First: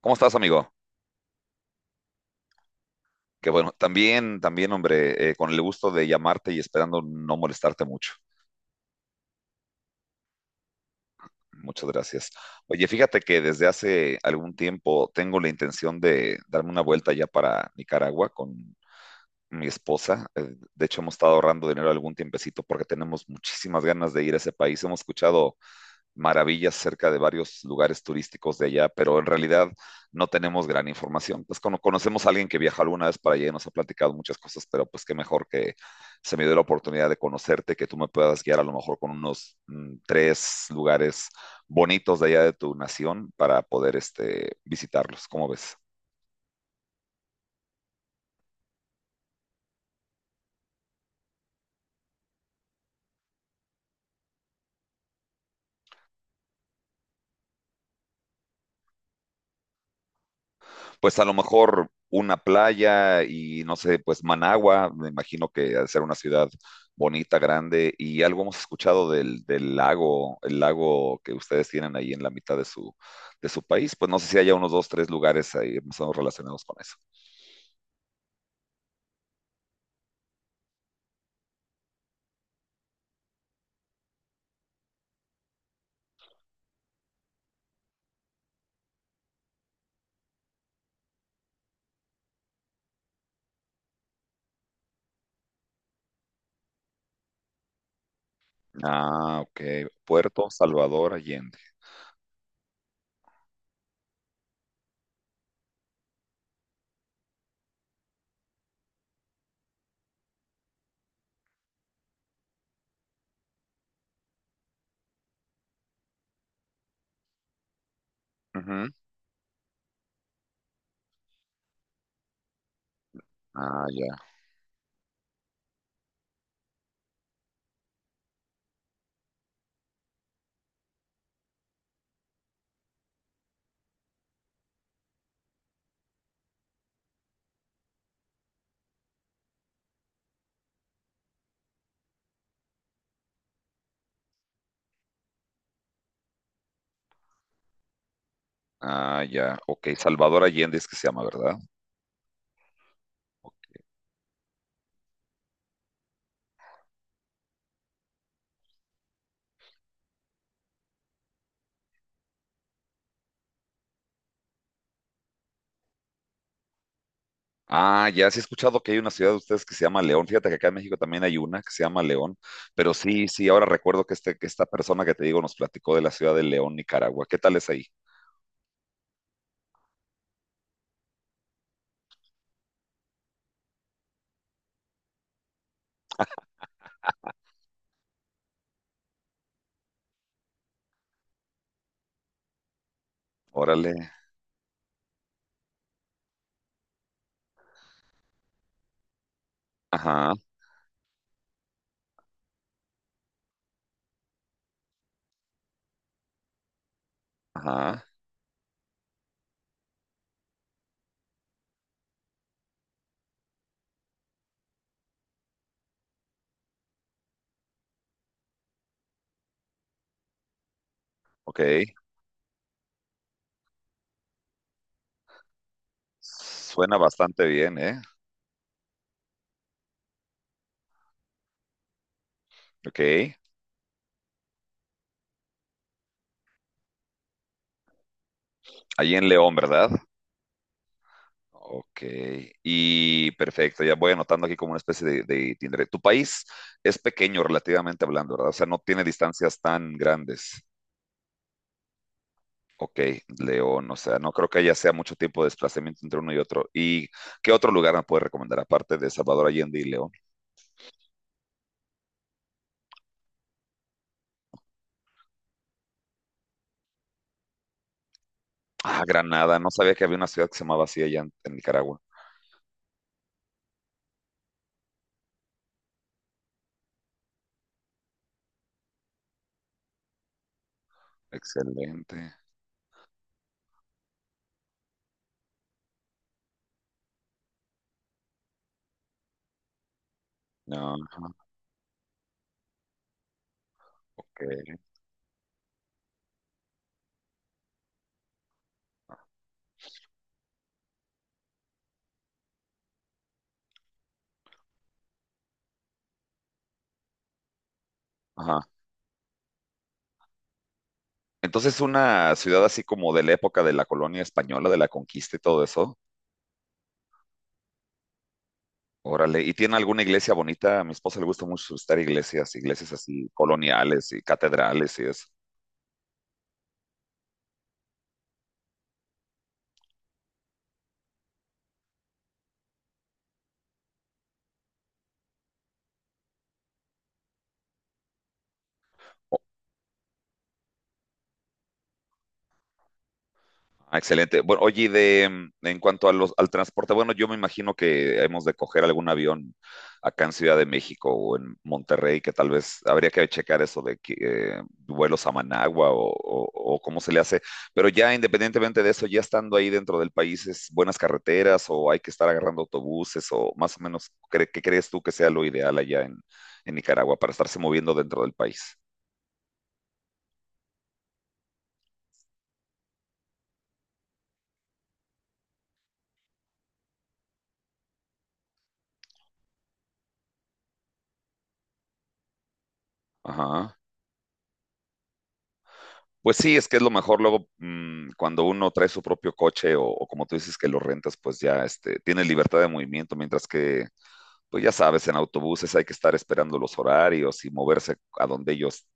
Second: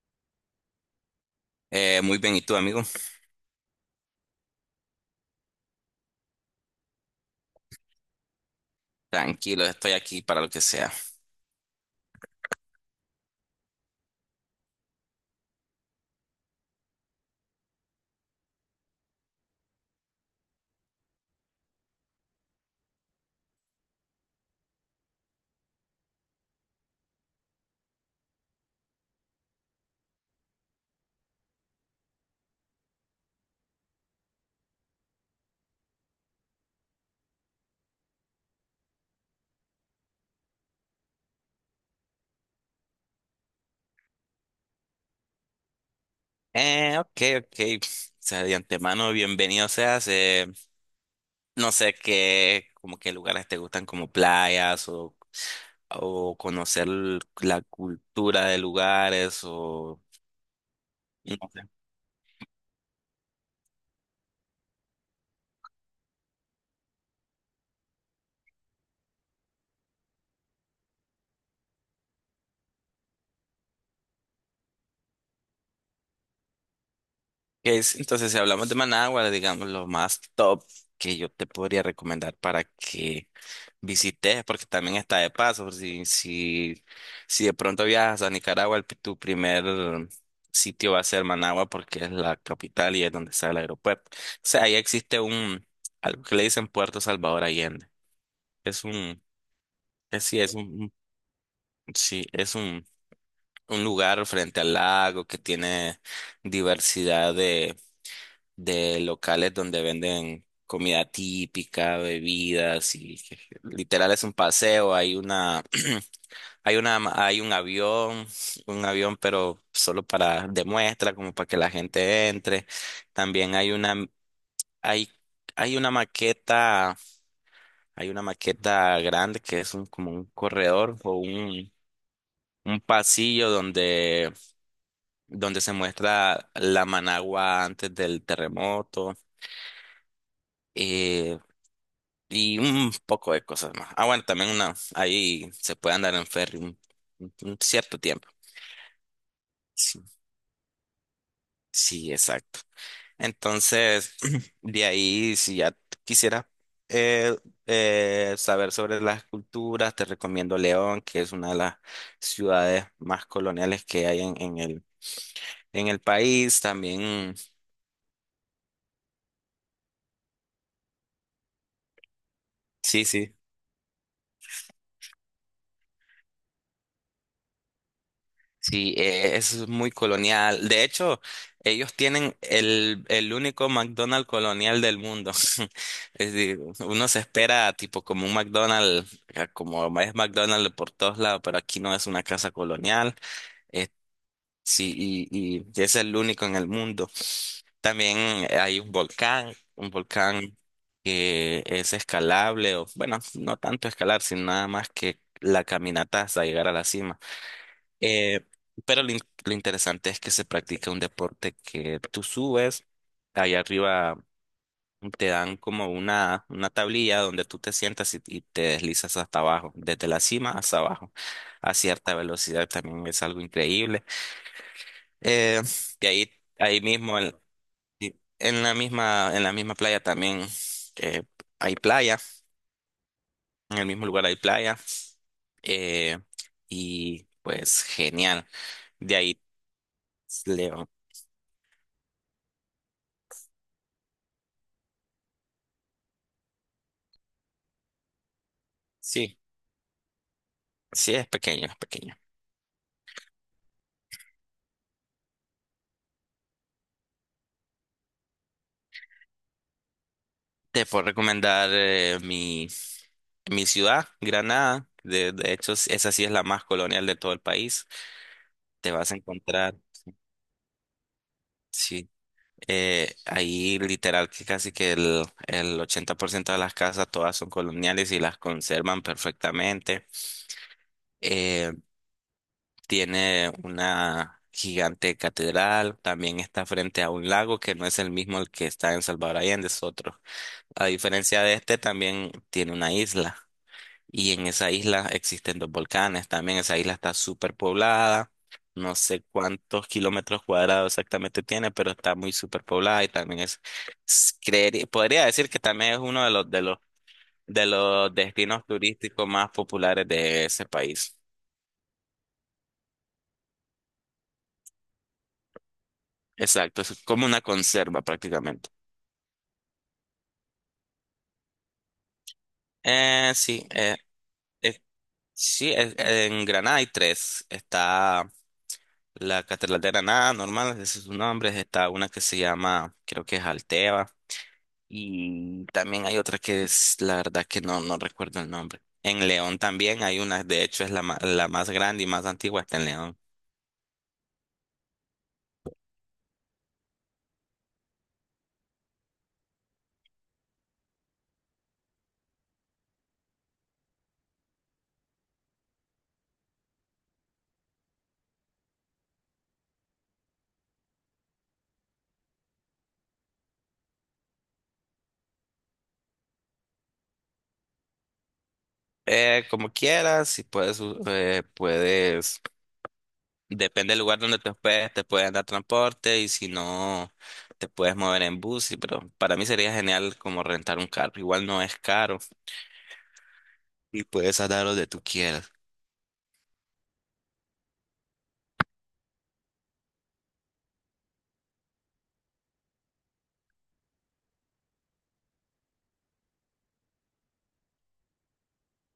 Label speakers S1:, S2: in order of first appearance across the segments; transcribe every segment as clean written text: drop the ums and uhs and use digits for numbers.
S1: ¿Cómo estás, amigo?
S2: Muy bien, ¿y tú, amigo?
S1: Que bueno, hombre, con el gusto de llamarte y esperando no molestarte mucho.
S2: Tranquilo, estoy aquí para lo que sea.
S1: Muchas gracias. Oye, fíjate que desde hace algún tiempo tengo la intención de darme una vuelta ya para Nicaragua con mi esposa. De hecho, hemos estado ahorrando dinero algún tiempecito porque tenemos muchísimas ganas de ir a ese país. Hemos escuchado maravillas cerca de varios lugares turísticos de allá, pero en realidad no tenemos gran información. Pues cuando conocemos a alguien que viajó alguna vez para allá y nos ha platicado muchas cosas, pero pues qué mejor que se me dio la oportunidad de conocerte, que tú me puedas guiar a lo mejor con unos tres lugares bonitos de allá de tu nación para poder este, visitarlos. ¿Cómo ves?
S2: Ok, ok. O sea, de antemano, bienvenido seas. No sé qué, como qué lugares te gustan, como playas o conocer la cultura de lugares o...
S1: Pues a lo
S2: No sé.
S1: mejor una playa y no sé, pues Managua, me imagino que ha de ser una ciudad bonita, grande, y algo hemos escuchado del lago, el lago que ustedes tienen ahí en la mitad de de su país, pues no sé si haya unos dos, tres lugares ahí más o menos relacionados con eso.
S2: ¿Qué es? Entonces, si hablamos de Managua, digamos, lo más top que yo te podría recomendar para que visites, porque también está de paso. Por Si, si, si de pronto viajas a Nicaragua, tu primer sitio va a ser Managua, porque es la capital y es donde está el aeropuerto. O sea, ahí existe algo que le dicen Puerto Salvador Allende. Es un,
S1: Ah, ok.
S2: es,
S1: Puerto Salvador Allende.
S2: sí, es un lugar frente al lago que tiene diversidad de locales donde venden comida típica, bebidas y literal es un paseo. Hay una Hay una, hay un avión,
S1: Ujú.
S2: pero solo para demuestra, como para que la gente entre. También
S1: Ah, ya.
S2: hay, hay una maqueta, hay una maqueta grande que es como un corredor o un pasillo donde se muestra la Managua antes del terremoto. eh, y un poco de cosas más. Ah, bueno, ahí se puede andar en ferry un cierto tiempo.
S1: Ah, ya. Ok,
S2: Sí,
S1: Salvador Allende es que se llama, ¿verdad?
S2: sí, exacto. Entonces, de ahí, si ya quisieras eh, saber sobre las culturas, te recomiendo León, que es una de las ciudades más coloniales que hay en el país. También,
S1: Ah, ya sí he escuchado que hay una ciudad de ustedes que se llama León. Fíjate que acá en México también hay una que se llama León, pero
S2: sí,
S1: sí,
S2: sí,
S1: sí, ahora recuerdo que, este, que esta persona que te digo nos platicó de la ciudad de León, Nicaragua. ¿Qué tal es ahí?
S2: sí, es muy colonial. De hecho, ellos tienen el único McDonald's colonial del mundo. Es decir, uno se espera tipo como un McDonald's, como es McDonald's por todos lados, pero aquí no es una casa colonial.
S1: Órale.
S2: Sí, y es el único en el mundo. También hay un
S1: Ajá,
S2: volcán que es escalable, o bueno, no tanto escalar, sino nada más que la caminata hasta llegar a la cima.
S1: ajá,
S2: Eh, pero lo interesante es que se practica un deporte que tú subes, allá arriba te dan como una tablilla donde tú te sientas y te deslizas hasta abajo, desde la cima hasta abajo,
S1: ok.
S2: a cierta velocidad también es algo increíble. Eh, y ahí
S1: Suena
S2: mismo,
S1: bastante bien, ¿eh?
S2: en la misma playa también eh, hay playa,
S1: Ok.
S2: en el mismo lugar hay playa. eh, y pues genial.
S1: Ahí
S2: De
S1: en
S2: ahí
S1: León, ¿verdad?
S2: leo.
S1: Ok. Y perfecto, ya voy anotando aquí como una especie de itinerario. Tu país es pequeño relativamente hablando, ¿verdad? O sea, no tiene
S2: Sí,
S1: distancias tan grandes.
S2: sí, es pequeño, es pequeño.
S1: Ok, León, o sea, no creo que haya sea mucho tiempo de desplazamiento entre uno y otro. ¿Y qué otro lugar me puedes recomendar aparte de Salvador Allende y León?
S2: Te puedo recomendar mi ciudad, Granada. De hecho, esa sí es la más colonial de todo el país. Te
S1: Ah,
S2: vas a
S1: Granada, no
S2: encontrar,
S1: sabía que había una ciudad que se llamaba así allá en Nicaragua.
S2: sí. Ahí literal que casi que el 80% de las casas todas son coloniales y las conservan perfectamente. Eh,
S1: Excelente.
S2: Tiene una gigante catedral, también está frente a un lago que no es el mismo el que está en Salvador Allende, es otro. A
S1: No,
S2: diferencia
S1: ajá,
S2: de este, también tiene una isla. Y en esa
S1: ok.
S2: isla existen dos volcanes. También esa isla está súper poblada. No sé cuántos kilómetros cuadrados exactamente tiene, pero está muy súper poblada y también podría decir que también es uno de los
S1: Ajá.
S2: destinos turísticos más populares de ese país.
S1: Entonces, una ciudad así como de la época de la colonia española, de la conquista y todo eso.
S2: Exacto, es como una conserva prácticamente.
S1: Órale, ¿y tiene alguna iglesia bonita? A mi esposa le gusta mucho visitar iglesias, iglesias así
S2: Sí,
S1: coloniales y
S2: eh,
S1: catedrales y eso.
S2: sí, en Granada hay tres. Está la Catedral de Granada, normal, ese es su nombre. Está una que se llama, creo que es Alteva. Y también hay otra que es, la verdad que no recuerdo el nombre. En León también hay una, de hecho es la más grande y más antigua está en León.
S1: Ah, excelente. Bueno, oye, y de, en cuanto a los, al transporte, bueno, yo me imagino que hemos de coger algún avión acá en Ciudad de México o en Monterrey, que tal vez habría que checar eso de que, vuelos a Managua o cómo se le hace. Pero ya independientemente de eso, ya estando ahí dentro del país, ¿es buenas carreteras o hay que estar agarrando autobuses o más o menos, cre- ¿qué crees tú que sea lo ideal allá en Nicaragua para estarse moviendo dentro del país?
S2: Como quieras, si puedes, depende del lugar donde te hospedes, te pueden dar transporte y si no, te puedes mover en bus, pero para mí sería genial como rentar un carro. Igual no es caro
S1: Ajá.
S2: y puedes andar donde tú quieras.
S1: Pues sí, es que es lo mejor luego cuando uno trae su propio coche o como tú dices que lo rentas, pues ya este, tiene libertad de movimiento, mientras que, pues ya sabes, en autobuses hay que estar esperando los horarios y moverse a donde ellos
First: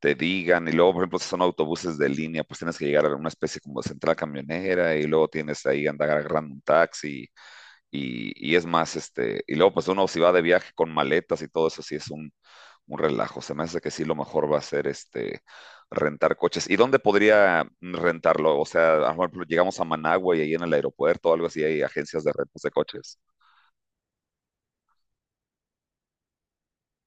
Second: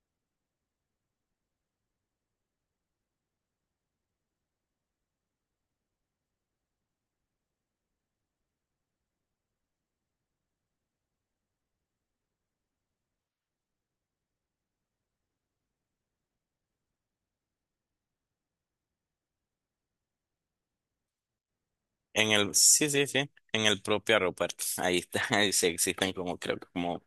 S1: te digan. Y luego, por ejemplo, si son autobuses de línea, pues tienes que llegar a una especie como de central camionera y luego tienes ahí andar agarrando un taxi y es más, este, y luego pues uno si va de viaje con maletas y todo eso, sí es un relajo. Se me hace que sí lo mejor va a ser este rentar coches. ¿Y dónde podría rentarlo? O sea, a lo mejor llegamos a Managua y ahí en el aeropuerto o algo así hay agencias de rentas de
S2: Sí, sí,
S1: coches.
S2: sí, en el propio aeropuerto. Ahí está, ahí sí existen como, creo que como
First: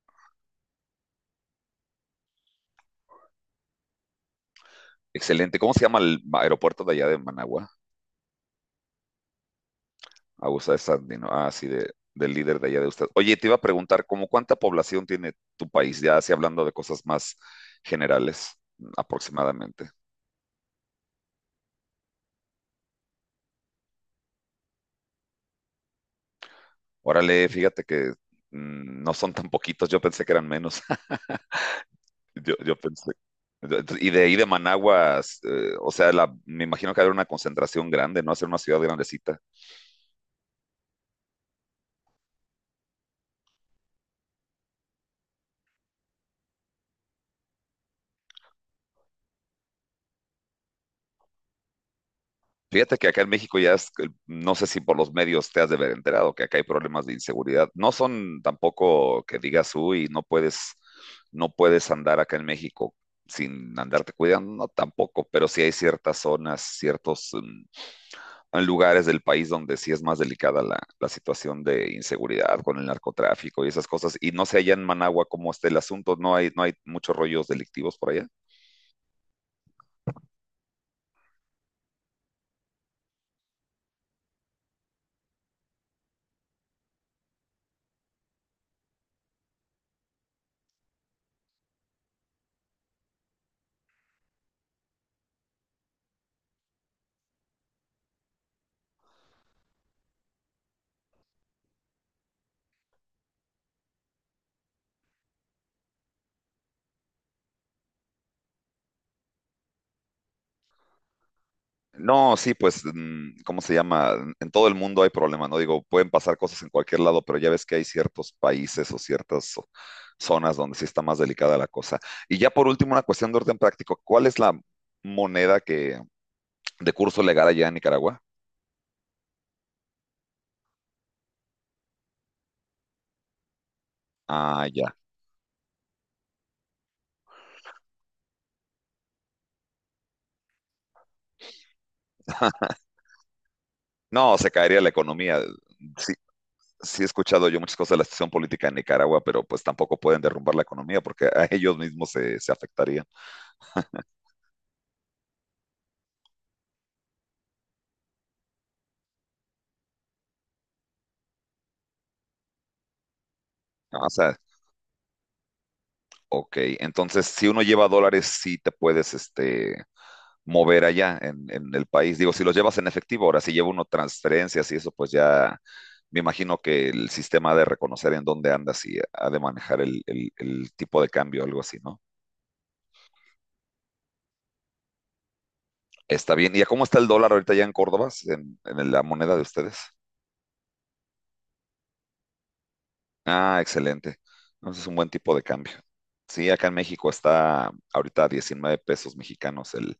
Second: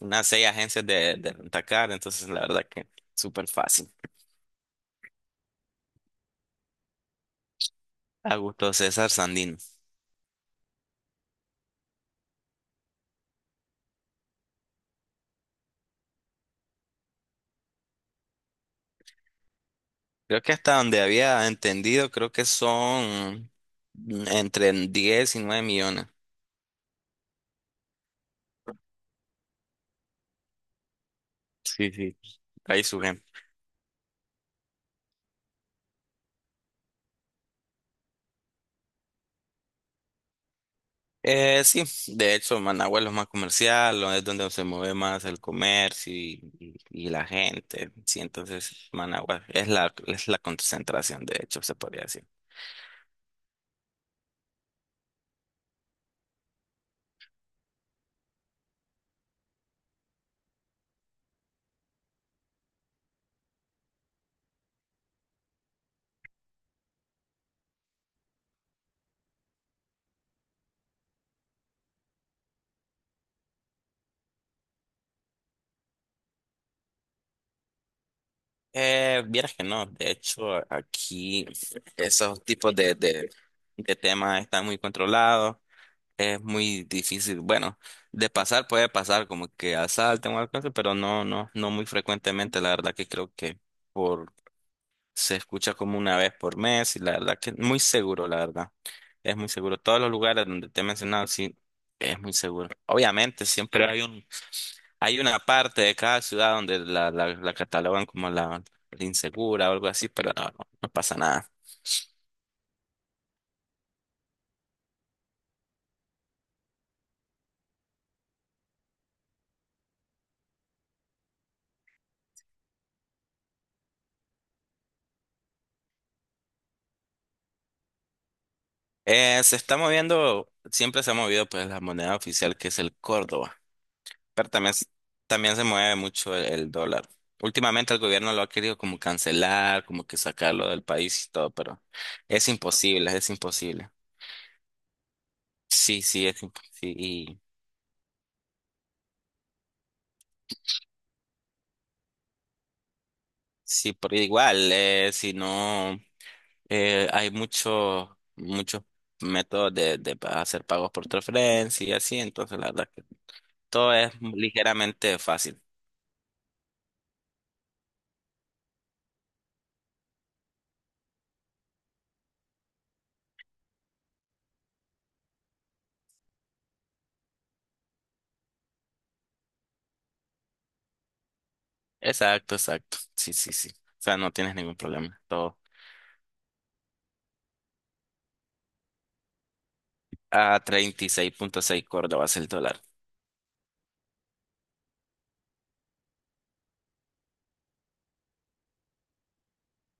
S2: unas seis agencias de rentacar, entonces la verdad que súper fácil.
S1: Excelente. ¿Cómo se llama el aeropuerto de allá de Managua?
S2: A gusto César Sandino.
S1: Augusta de Sandino. Ah, sí, de, del líder de allá de usted. Oye, te iba a preguntar, ¿cómo cuánta población tiene tu país? Ya así hablando de cosas más generales, aproximadamente.
S2: Creo que hasta donde había entendido, creo que son entre 10 y 9 millones.
S1: Órale, fíjate que no son tan poquitos, yo pensé que eran menos.
S2: Sí, sí.
S1: Yo
S2: Ahí
S1: pensé.
S2: surge.
S1: Y de ahí de Managua, o sea, la, me imagino que habrá una concentración grande, ¿no? Hacer una ciudad grandecita.
S2: Sí, de hecho, Managua es lo más comercial, es donde se mueve más el comercio y la gente. Sí, entonces Managua es la concentración, de hecho, se podría decir.
S1: Fíjate que acá en México ya es, no sé si por los medios te has de haber enterado que acá hay problemas de inseguridad. No son tampoco que digas, uy, no puedes, no puedes andar acá en México sin andarte cuidando, no, tampoco, pero sí hay ciertas zonas, ciertos en lugares del país donde sí es más delicada la situación de inseguridad con el narcotráfico y esas cosas. Y no sé allá en Managua cómo está el asunto, no hay, no hay muchos rollos delictivos por allá.
S2: Vieras que no, de hecho aquí esos tipos de temas están muy controlados, es muy difícil, bueno, de pasar puede pasar como que asalten o algo así, pero no, no, no muy frecuentemente, la verdad que creo que por, se escucha como una vez por mes y la verdad que muy seguro, la verdad, es muy seguro, todos los lugares donde te he mencionado, sí, es muy seguro, obviamente siempre hay una parte de cada ciudad donde la catalogan como la insegura o algo así, pero no, no, no pasa nada.
S1: No, sí, pues, ¿cómo se llama? En todo el mundo hay problemas, ¿no? Digo, pueden pasar cosas en cualquier lado, pero ya ves que hay ciertos países o ciertas zo- zonas donde sí está más delicada la cosa. Y ya por último, una cuestión de orden práctico. ¿Cuál es la moneda que de curso legal allá en Nicaragua?
S2: Se está moviendo, siempre se ha movido pues la moneda oficial que es el Córdoba, pero
S1: Ah,
S2: también,
S1: ya.
S2: también se mueve mucho el dólar. Últimamente el gobierno lo ha querido como cancelar, como que sacarlo del país y todo, pero es imposible, es imposible.
S1: No, se caería la economía.
S2: Sí, sí, es imposible. Sí,
S1: Sí he escuchado yo muchas cosas de la situación política en Nicaragua, pero pues tampoco pueden derrumbar la economía porque a ellos mismos se, se afectaría.
S2: sí, por igual, si no. Hay muchos muchos métodos de hacer pagos por transferencia y así, entonces la verdad que todo
S1: Ah, o
S2: es
S1: sea,
S2: ligeramente fácil.
S1: ok, entonces si uno lleva dólares, sí te puedes este, mover allá en el país. Digo, si los llevas en efectivo, ahora si lleva uno transferencias y eso, pues ya me imagino que el sistema ha de reconocer en dónde andas y ha de manejar el tipo de cambio, algo así, ¿no?
S2: Exacto, exacto. Sí, sí, sí. O sea, no tienes ningún problema. Todo
S1: Está bien. ¿Y a cómo está el dólar ahorita ya en Córdoba, en la moneda de ustedes?
S2: a 36.6 córdobas el dólar.
S1: Ah, excelente. Entonces es un buen tipo de cambio. Sí, acá en México está ahorita a 19 pesos mexicanos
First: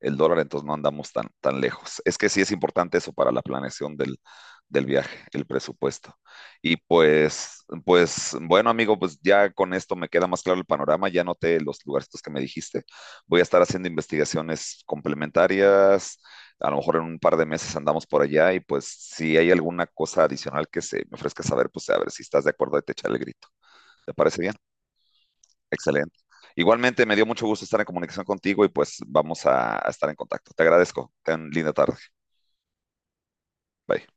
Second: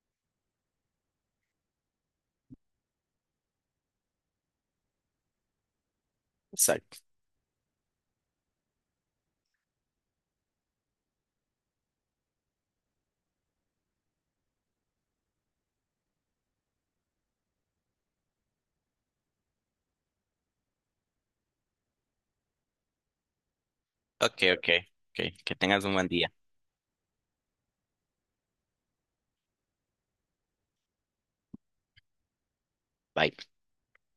S1: el dólar, entonces no andamos tan, tan lejos. Es que sí es importante eso para la planeación del, del viaje, el presupuesto. Y
S2: Exacto.
S1: pues, pues, bueno, amigo, pues ya con esto me queda más claro el panorama, ya noté los lugarcitos que me dijiste. Voy a estar haciendo investigaciones complementarias, a lo mejor en un par de meses andamos por allá y pues si hay alguna cosa adicional que se me ofrezca saber, pues a ver si estás de acuerdo y te echar el grito. ¿Te
S2: Ok,
S1: parece bien?
S2: ok, ok. Que tengas un buen
S1: Excelente.
S2: día.
S1: Igualmente, me dio mucho gusto estar en comunicación contigo y pues vamos a estar en contacto. Te agradezco. Ten linda tarde.
S2: Bye.
S1: Bye.